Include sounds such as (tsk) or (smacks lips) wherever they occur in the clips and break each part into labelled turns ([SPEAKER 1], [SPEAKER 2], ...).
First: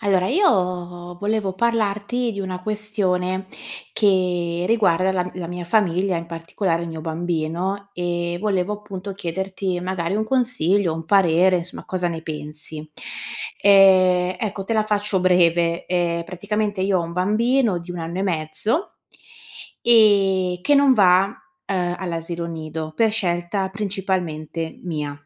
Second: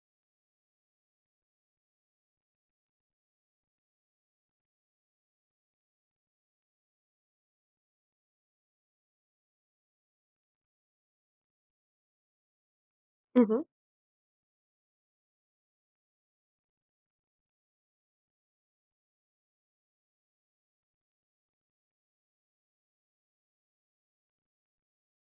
[SPEAKER 1] Allora, io volevo parlarti di una questione che riguarda la m la mia famiglia, in particolare il mio bambino, ehm, volevo, appunto, chiederti magari un consiglio, un parere, insomma, cosa ne pensi.
[SPEAKER 2] Mh-mh.
[SPEAKER 1] Ehm, ecco, te la faccio breve: ehm, praticamente io ho un bambino di 1 anno e mezzo ehm, che non va, uhm, all'asilo nido, per scelta principalmente mia.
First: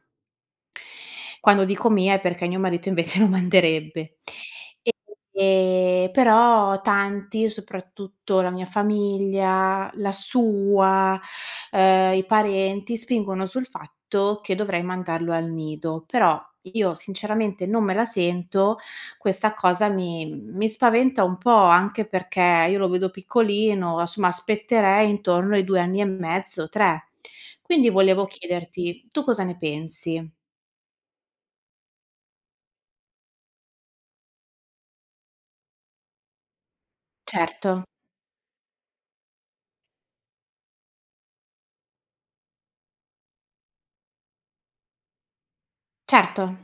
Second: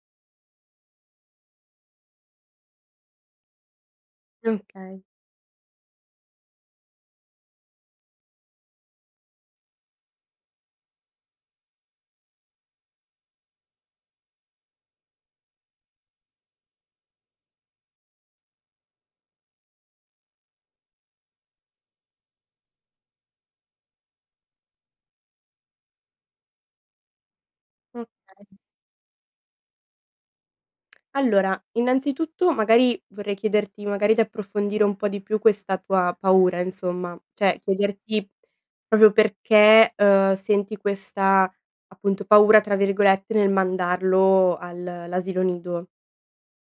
[SPEAKER 1] Quando dico mia è perché mio marito invece lo manderebbe.
[SPEAKER 2] Okay.
[SPEAKER 1] Ehm, però tanti, soprattutto la mia famiglia, la sua, ehm, i parenti spingono sul fatto che dovrei mandarlo al nido; però, io sinceramente, non me la sento, questa cosa mi mi spaventa un po', anche perché io lo vedo piccolino, a somma aspetterei intorno ai 2 anni e mezzo, 3. Quindi
[SPEAKER 2] Okay.
[SPEAKER 1] volevo chiederti: tu cosa ne pensi?
[SPEAKER 2] Allora, innanzitutto, magari, vorrei chiederti, magari, di approfondire un po' di più questa tua paura, insomma, cioè
[SPEAKER 1] Certo.
[SPEAKER 2] chiederti, proprio perché, uhm, senti questa, appunto, "paura", tra virgolette, nel mandarlo al l'asilo nido.
[SPEAKER 1] Certo.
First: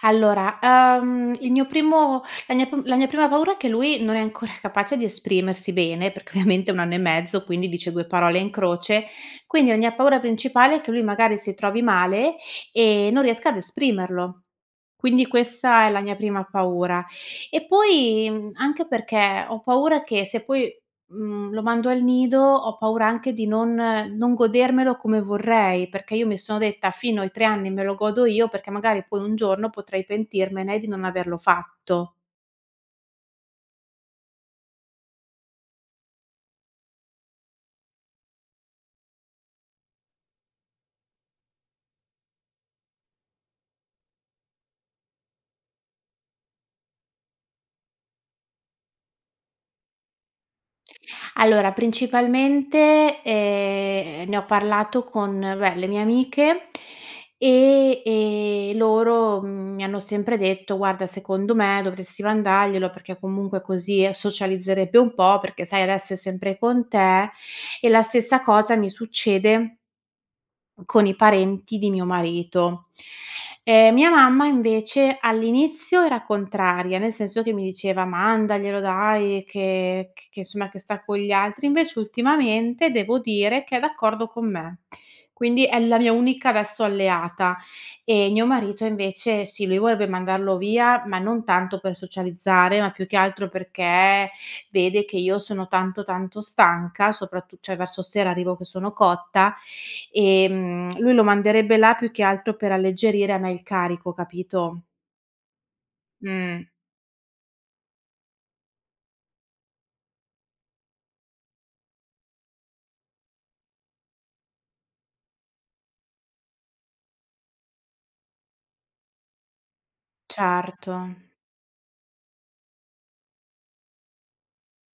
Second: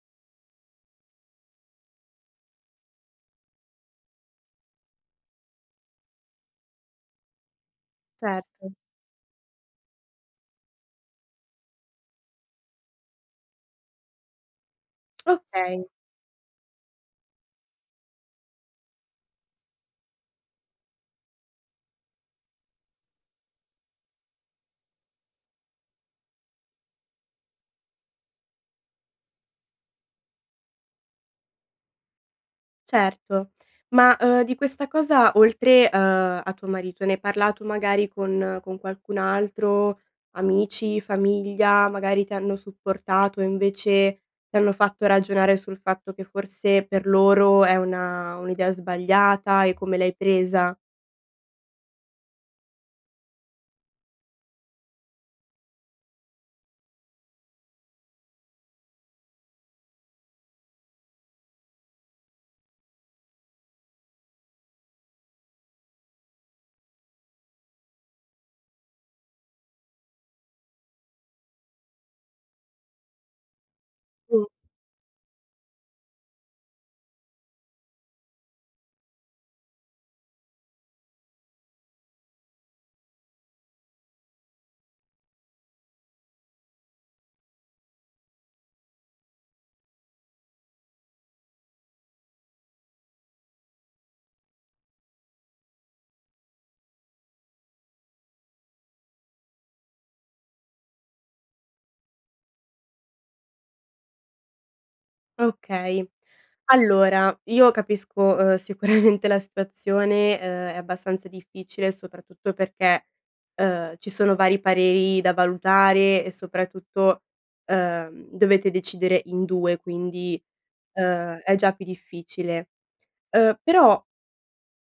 [SPEAKER 1] Allora, uhm, il mio primo la mia p la mia prima paura è che lui non è ancora capace di esprimersi bene, perché ovviamente ha 1 anno e mezzo, quindi dice 2 parole in
[SPEAKER 2] Certo.
[SPEAKER 1] croce, quindi la mia paura principale è che lui, magari, si trovi male e non riesca ad esprimerlo. Quindi
[SPEAKER 2] Okay.
[SPEAKER 1] questa è la mia prima paura, e poi mhmm, anche perché ho paura che se poi, mhmm, lo mando al nido, ho paura anche di non non godermelo come vorrei, perché io mi sono detta fino ai 3 anni me lo godo io, perché magari poi un giorno potrei pentirmene di non averlo fatto.
[SPEAKER 2] Certo, ma, uhm, di questa cosa oltre, uhm, a tuo marito, ne hai parlato magari con con qualcun altro, amici, famiglia, magari ti hanno supportato e invece, ti hanno fatto ragionare sul fatto che forse per loro è una un'idea sbagliata e come l'hai presa?
[SPEAKER 1] Allora principalmente, ehm, ne ho parlato con beh, le mie amiche e e loro, mhmm, mi hanno sempre detto: "Guarda, secondo me dovresti mandarglielo, perché comunque così socializzerebbe un po', perché sai, adesso è sempre con te." E la stessa cosa mi succede con i parenti di mio marito. Ehm, mia
[SPEAKER 2] Mh.
[SPEAKER 1] mamma invece all'inizio era contraria, nel senso che mi diceva: "Mandaglielo dai che c che insomma che sta con gli altri." Invece ultimamente, devo dire, che è d'accordo con me. Quindi è la mia unica, adesso, alleata e mio marito invece sì, lui vorre mandarlo via, ma non tanto per socializzare, ma più che altro perché vede che io sono tanto, tanto stanca, soprattu cioè verso sera arrivo che sono cotta, ehm, lui lo manderebbe là più che altro per alleggerire a me il carico, capito?
[SPEAKER 2] Okay.
[SPEAKER 1] Mh.
[SPEAKER 2] Allora io capisco, uhm, sicuramente la situazione, uhm, è abbastanza difficile, soprattutto perché, uhm, ci sono vari pareri da valutare e soprattutto, uhm, dovete decidere in 2. Quindi,
[SPEAKER 1] Certo.
[SPEAKER 2] uhm, è già più difficile. Uhm, però,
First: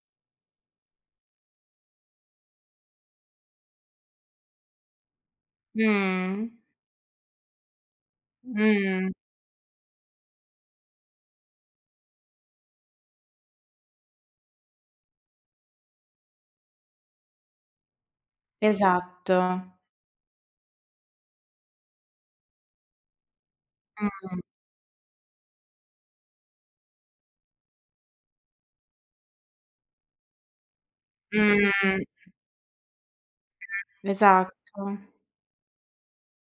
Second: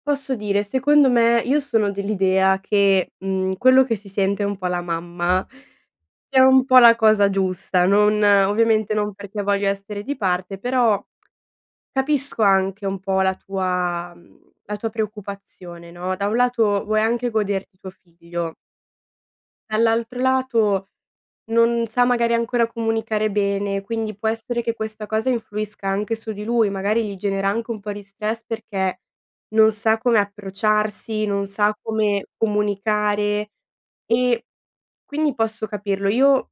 [SPEAKER 2] posso dire, secondo me io sono dell'idea che, mhmm, quello che si sente un po' la mamma, è
[SPEAKER 1] Mh.
[SPEAKER 2] un po' la cosa giusta, non ovviamente
[SPEAKER 1] Mh.
[SPEAKER 2] non perché voglio essere di parte, però, (smacks lips) capisco anche un po' la tua mhmm, la tua preoccupazione, no, da un lato vuoi anche goderti tuo figlio
[SPEAKER 1] Esatto.
[SPEAKER 2] dall'altro lato non sa magari ancora comunicare bene, quindi può
[SPEAKER 1] Mh.
[SPEAKER 2] essere che questa cosa influisca anche su di lui. Magari gli genera anche un po' di stress, perché non sa come approcciarsi, non sa
[SPEAKER 1] Mh.
[SPEAKER 2] come comunicare e
[SPEAKER 1] Esatto.
[SPEAKER 2] quindi posso capirlo. Io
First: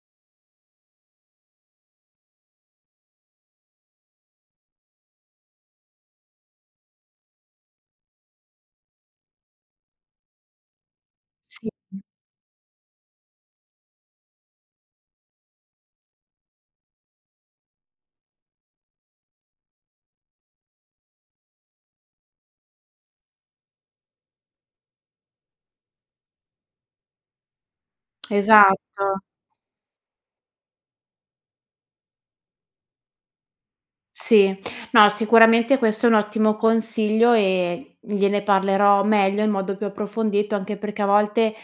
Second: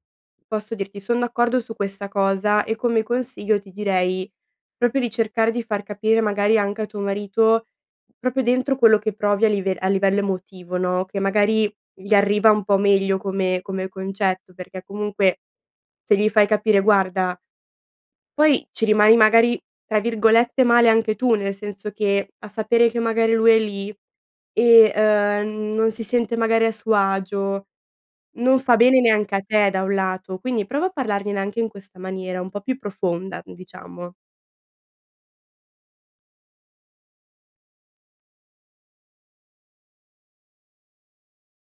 [SPEAKER 2] posso dirti, son d'accordo su questa cosa e come consiglio ti direi proprio di cercare di far capire magari anche a tuo marito, proprio dentro quello che provi a live a livello emotivo, no, che
[SPEAKER 1] Sì,
[SPEAKER 2] magari,
[SPEAKER 1] mh.
[SPEAKER 2] gli arriva un po' meglio come come concetto, perché comunque, se gli fai capire: "Guarda" poi ci rimani magari, tra virgolette, "male" anche tu nel senso che, a sapere che magari lui è lì e, ehm, non si sente magari a suo agio, non fa bene
[SPEAKER 1] Esatto.
[SPEAKER 2] neanche a te da un lato. Quindi prova a parlargliene anche in questa maniera un po' più profonda, n diciamo.
[SPEAKER 1] Sì. No, sicuramente questo è un ottimo consiglio e gliene parlerò meglio, in modo più approfondito, anche perché a volte,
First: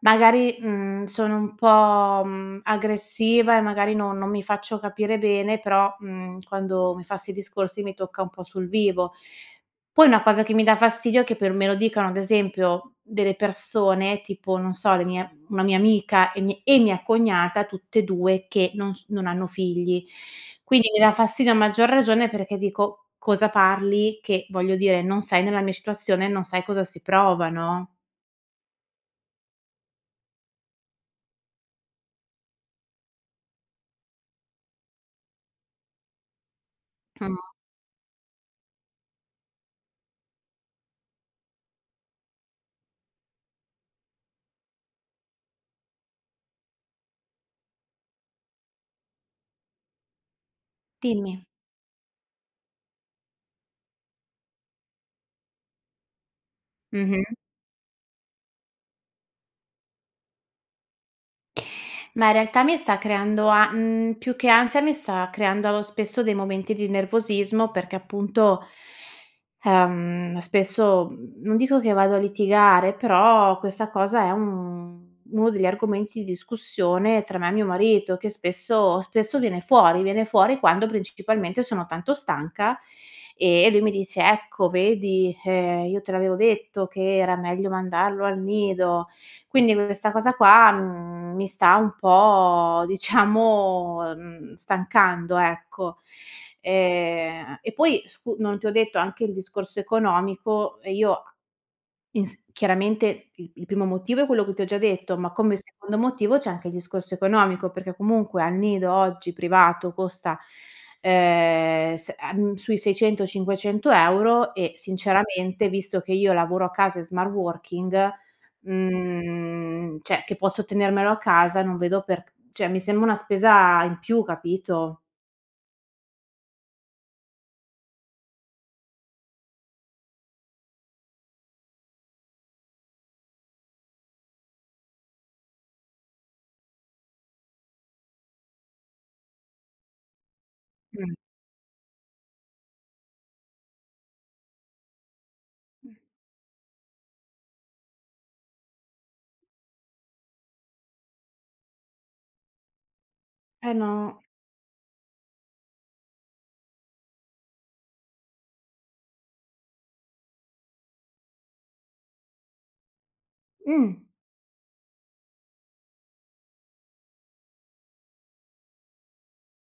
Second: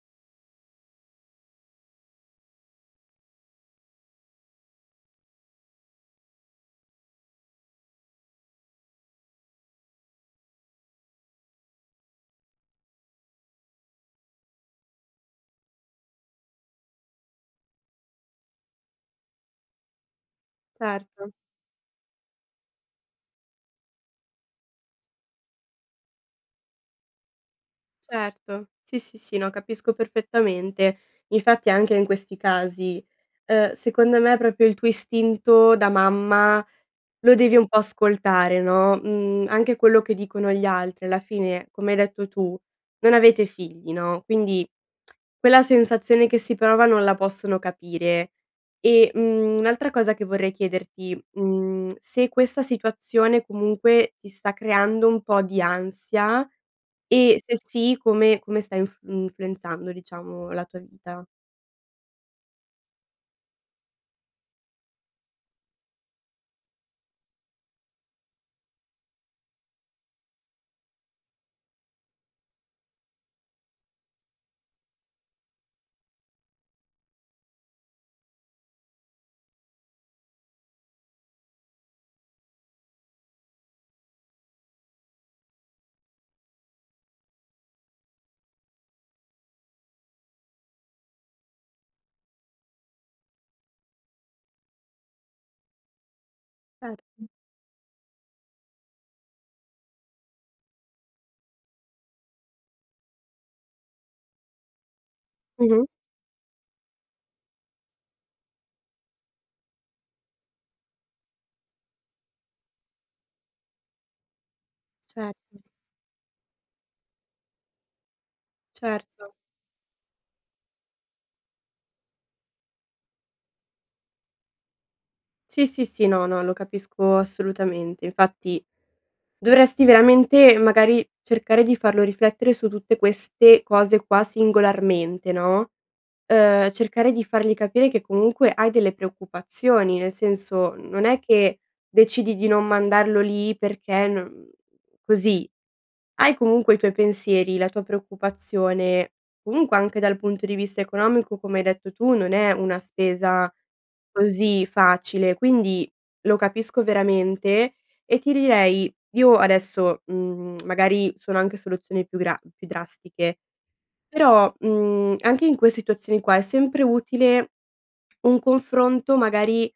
[SPEAKER 1] magari, mhmm, sono un po', mhmm, aggressiva e magari no non mi faccio capire bene. Però, mhmm, quando mi fa 'sti discorsi mi tocca un po' sul vivo. Poi una cosa che mi dà fastidio è che per me lo dicano ad esempio, delle persone tipo non so, le mie una mia amica e mi e mia cognata, tutt'e 2 che non s non hanno figli. Quindi mi dà
[SPEAKER 2] Certo.
[SPEAKER 1] fastidio a maggior ragione perché dico: "Cosa parli?" Che voglio dire: "Non sei nella mia situazione e non sai cosa si prova." No?
[SPEAKER 2] Certo. Sì, sì, sì. No, capisco perfettamente. Infatti, anche in questi casi, uhm, secondo me proprio il tuo istinto da mamma lo
[SPEAKER 1] Mh.
[SPEAKER 2] devi un po' ascoltare, no, mhmm, anche quello che dicono gli altri alla fine, come hai detto tu: "Non avete figli." No? Quindi, (clicks tongue) quella sensazione che si prova non la possono capire. E mhmm, un'altra cosa che vorrei chiederti,
[SPEAKER 1] Dimmi.
[SPEAKER 2] mhmm, (clicks tongue) se questa situazione, comunque, ti sta creando un po' di ansia,
[SPEAKER 1] Mh-mh.
[SPEAKER 2] e se sì, come come sta inf mhmm, influenzando, diciamo, la tua vita.
[SPEAKER 1] Ma in realtà, mi sta creando a mhmm, più che ansia mi sta creando spesso dei momenti di nervosismo perché, appunto, ehm, spesso, mhmm, non dico che vado a litigare, però questa cosa è un uno degli argomenti di discussione tra me e mio marito, che spesso spesso viene fuori. Viene fuori quando, principalmente, sono tanto stanca e lui mi dice: "Ecco vedi, ehm, io te l'avevo detto che era meglio mandarlo al nido"; quindi questa cosa qua, mhmm, mi sta un po', diciamo, ehm, stancando, ecco.
[SPEAKER 2] Erto.
[SPEAKER 1] Ehm e poi scu non ti ho detto anche il discorso economico e io a ins chiaramente, il il primo motivo è quello che ti ho già detto, ma come
[SPEAKER 2] Mh-mh.
[SPEAKER 1] secondo motivo c'è anche il discorso economico perché, comunque, al nido oggi privato costa, ehm, s ehm, sui 600-500€ e,
[SPEAKER 2] Certo.
[SPEAKER 1] sinceramente, visto che io lavoro a casa in smart working,
[SPEAKER 2] Certo.
[SPEAKER 1] mhmm, cioè che posso tenermelo a casa, non vedo per cioè mi sembra una spesa in più, capito?
[SPEAKER 2] Sì, sì, sì no, no, lo capisco assolutamente. Infatti, dovresti veramente, magari, cercare di farlo riflettere su tutte queste cose qua singolarmente, no? Uhm, cercare di fargli capire che comunque hai delle preoccupazioni, nel senso, mhmm, non
[SPEAKER 1] Mh.
[SPEAKER 2] è che decidi di non mandarlo lì perché no mhmm, così. Hai comunque i tuoi pensieri, la tua preoccupazione; comunque, anche dal punto di vista economico, come hai detto tu, non è una spesa
[SPEAKER 1] Eh, no.
[SPEAKER 2] così facile, quindi lo capisco veramente e ti direi: io adesso mhmm, (clicks tongue) magari sono anche soluzioni più gra più drastiche,
[SPEAKER 1] Mh.
[SPEAKER 2] però, mhmm, anche in quei situazioni qua è sempre utile un confronto, magari,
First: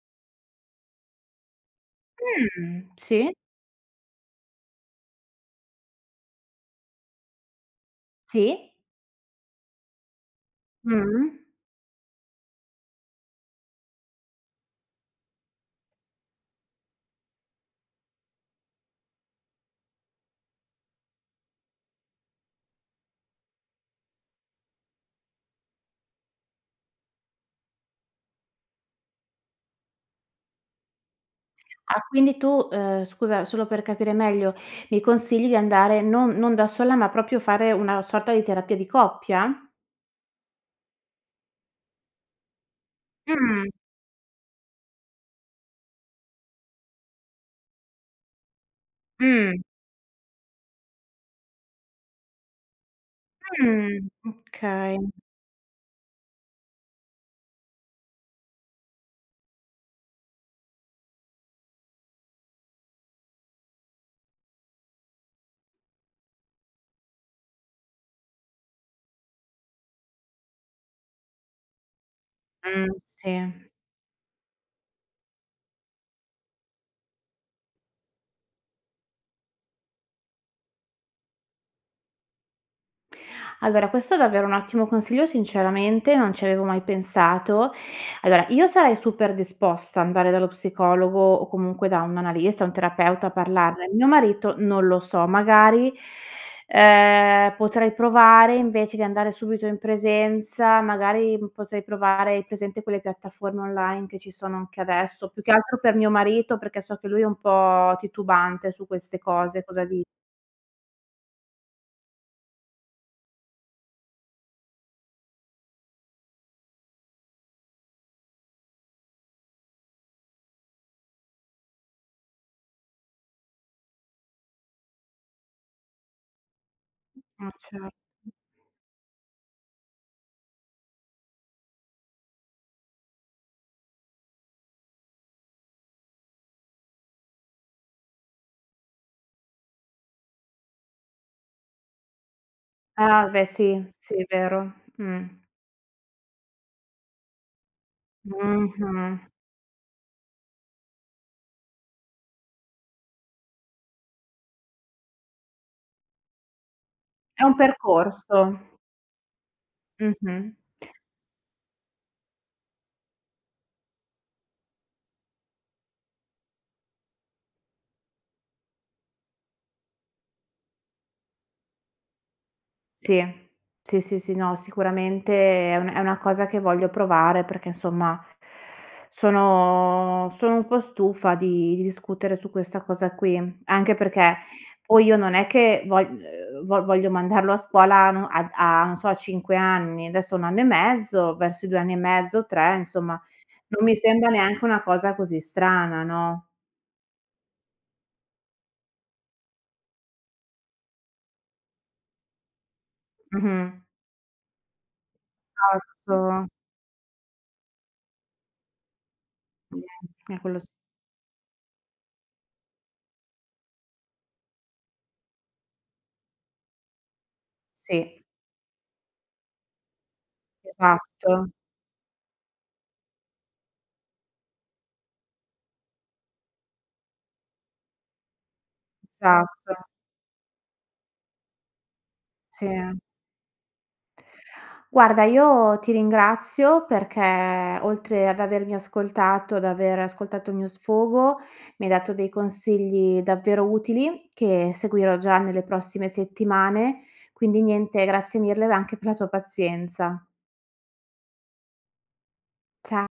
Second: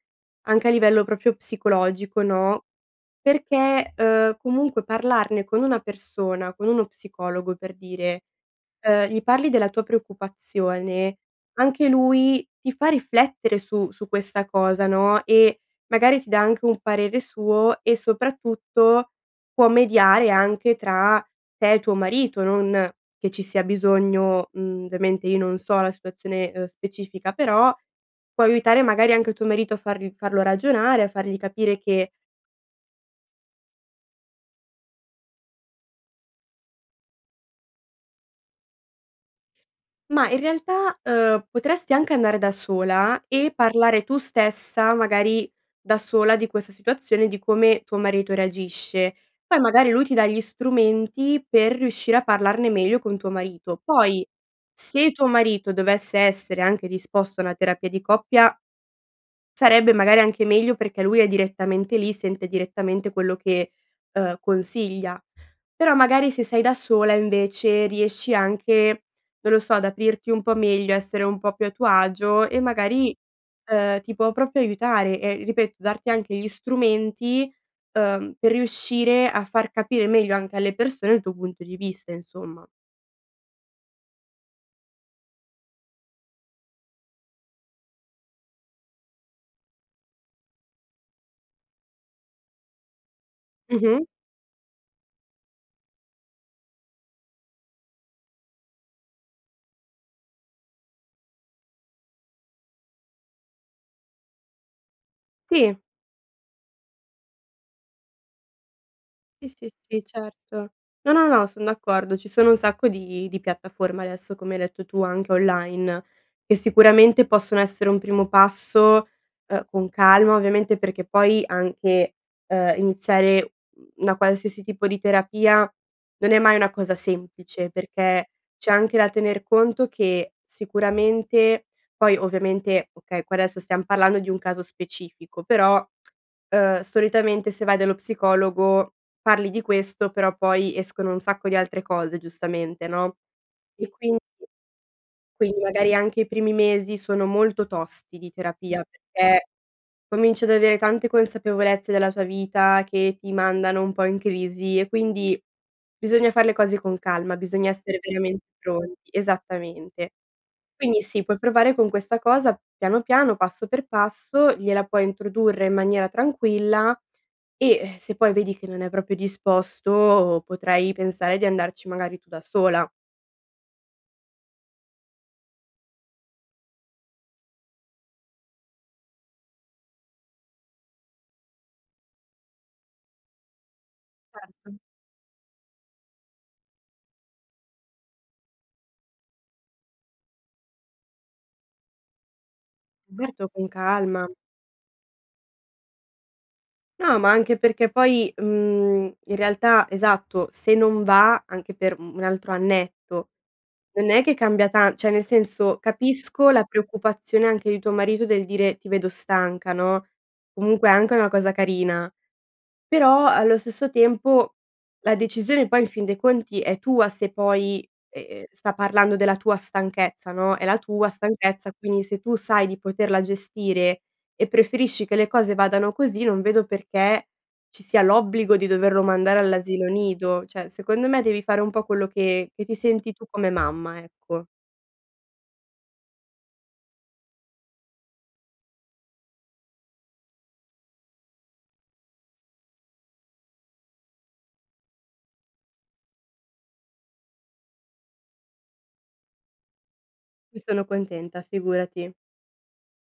[SPEAKER 2] anche a livello proprio psicologico, no?
[SPEAKER 1] Mh, sì?
[SPEAKER 2] Perché, uhm, comunque parlarne con una persona, con uno psicologo, per dire
[SPEAKER 1] Sì?
[SPEAKER 2] uhm, gli parli della tua preoccupazione,
[SPEAKER 1] Mh-mh.
[SPEAKER 2] anche lui ti fa riflettere su su questa cosa, no, e magari ti dà anche un parere suo e, soprattutto, può mediare anche tra te e tuo marito, non che ci sia bisogno mhmm, ovviamente, io non so la situazione, uhm, specifica, però, può aiutare magari anche tuo marito a farl farlo ragionare, a fargli capire
[SPEAKER 1] Ah,
[SPEAKER 2] che
[SPEAKER 1] quindi tu, uhm, scusa, solo per capire meglio, mi consigli di andare non non da sola, ma proprio fare una sorta di terapia di coppia?
[SPEAKER 2] Ma, in realtà, uhm, potresti anche andare da sola e
[SPEAKER 1] Mh.
[SPEAKER 2] parlare tu stessa, magari, da sola, di questa situazione, di come tuo marito reagisce.
[SPEAKER 1] Mh.
[SPEAKER 2] Poi, magari, lui ti dà gli strumenti per riuscire a parlarne meglio con tuo marito;
[SPEAKER 1] Mh,
[SPEAKER 2] poi,
[SPEAKER 1] okay.
[SPEAKER 2] se tuo marito dovesse essere anche disposto a una terapia di coppia, sarebbe magari anche meglio perché lui è direttamente lì, sente direttamente quello che, uhm, consiglia. Però, magari, se sei da sola, invece, riesci anche non lo so, ad aprirti un po' meglio, essere un po' più a tuo agio e
[SPEAKER 1] Mh,
[SPEAKER 2] magari,
[SPEAKER 1] sì.
[SPEAKER 2] uhm, ti può proprio aiutare, ehm, ripeto, darti anche gli strumenti, uhm, per riuscire a far capire meglio anche alle persone il tuo punto di vista, insomma.
[SPEAKER 1] Allora, questo è davvero un ottimo consiglio, sinceramente non ci avevo mai pensato. Allora, io sarei super disposta andare dallo psicologo o comunque da un analista, un terapeuta a parlarne,
[SPEAKER 2] Mh-mh.
[SPEAKER 1] mio marito non lo so, magari, ehm, potrei provare invece di andare subito in presenza, magari, potrei provare hai presente quelle piattaforme online che ci sono anche adesso più che altro
[SPEAKER 2] Sì.
[SPEAKER 1] per mio marito, perché so che lui è un po' titubante su queste
[SPEAKER 2] Sì,
[SPEAKER 1] cose,
[SPEAKER 2] sì,
[SPEAKER 1] cosa di
[SPEAKER 2] sì, certo. No, no, no, son d'accordo. Ci sono un sacco di di piattaforme adesso, come hai detto tu, anche online, e sicuramente possono essere un primo passo, uhm, con calma, ovviamente, perché poi anche, uhm, iniziare una qualsiasi tipo di terapia non è mai una cosa
[SPEAKER 1] Ah,
[SPEAKER 2] semplice,
[SPEAKER 1] cer
[SPEAKER 2] perché c'è anche da tener conto che sicuramente poi ovviamente, okay, qua adesso stiam parlando di un caso specifico, però, (tsk) uhm, solitamente se vai dallo psicologo parli di questo, però poi escono un sacco di altre cose, giustamente, no?
[SPEAKER 1] Ah, beh, sì,
[SPEAKER 2] E quin
[SPEAKER 1] sì, vero, mh.
[SPEAKER 2] quindi, magari, anche i primi mesi sono molto tosti di terapia,
[SPEAKER 1] Mh-mh.
[SPEAKER 2] perché cominci ad avere tante consapevolezze della tua vita che ti mandano un po' in crisi, e quindi, bisogna far le cose con calma,
[SPEAKER 1] È un
[SPEAKER 2] bisogna essere veramente
[SPEAKER 1] percorso.
[SPEAKER 2] pronti esattamente.
[SPEAKER 1] Mh-mh.
[SPEAKER 2] Quindi sì, puoi provare con questa cosa, piano piano, passo per passo, gliela puoi introdurre in maniera tranquilla, e, eh, se poi vedi che non è proprio disposto, potrai pensare di andarci, magari, tu da sola.
[SPEAKER 1] Sì. Sì, sì, sì, no, sicuramente è un è una cosa che voglio provare perché, insomma, sono sono un po' stufa di di discutere su questa cosa qui, anche perché
[SPEAKER 2] Certo.
[SPEAKER 1] poi io non è che vo uhm, vo voglio mandarlo a scuola a no a a non so, a 5 anni, adesso ha 1 anno e mezzo, verso i 2 anni e mezzo, 3, insomma,
[SPEAKER 2] Certo, con
[SPEAKER 1] non mi sembra
[SPEAKER 2] calma.
[SPEAKER 1] neanche una cosa così strana, no?
[SPEAKER 2] No, ma anche perché poi, mhmm, in realtà esatto, se non va anche per mhmm, 1 altro annetto,
[SPEAKER 1] Mh-mh.
[SPEAKER 2] non è che cambia tan cioè, nel senso,
[SPEAKER 1] Esatto.
[SPEAKER 2] capisco la preoccupazione anche di tuo marito del dire: "Ti vedo stanca."
[SPEAKER 1] Mh,
[SPEAKER 2] No?
[SPEAKER 1] eh, quello s
[SPEAKER 2] Comunque è anche una cosa carina, però allo stesso tempo la decisione poi in fin dei conti è tua, se poi,
[SPEAKER 1] Sì.
[SPEAKER 2] ehm, sta parlando della tua stanchezza, no, è la tua
[SPEAKER 1] Esatto.
[SPEAKER 2] stanchezza. Quindi se tu sai di poterla gestire, e preferisci che le cose vadano così, non vedo perché ci sia l'obbligo di doverlo mandare
[SPEAKER 1] Esatto.
[SPEAKER 2] all'asilo nido, cioè, secondo me devi fare un po' quello che che ti
[SPEAKER 1] Sì.
[SPEAKER 2] senti tu come mamma, ecco.
[SPEAKER 1] Guarda, io ti ringrazio perché oltre ad avermi ascoltato, ad aver ascoltato il mio sfogo, mi hai dato dei consigli davvero utili che seguirò già nelle prossime settimane. Quindi, niente, grazie mille v anche per la tua pazienza.
[SPEAKER 2] Ne sono contenta, figurati.
[SPEAKER 1] Cia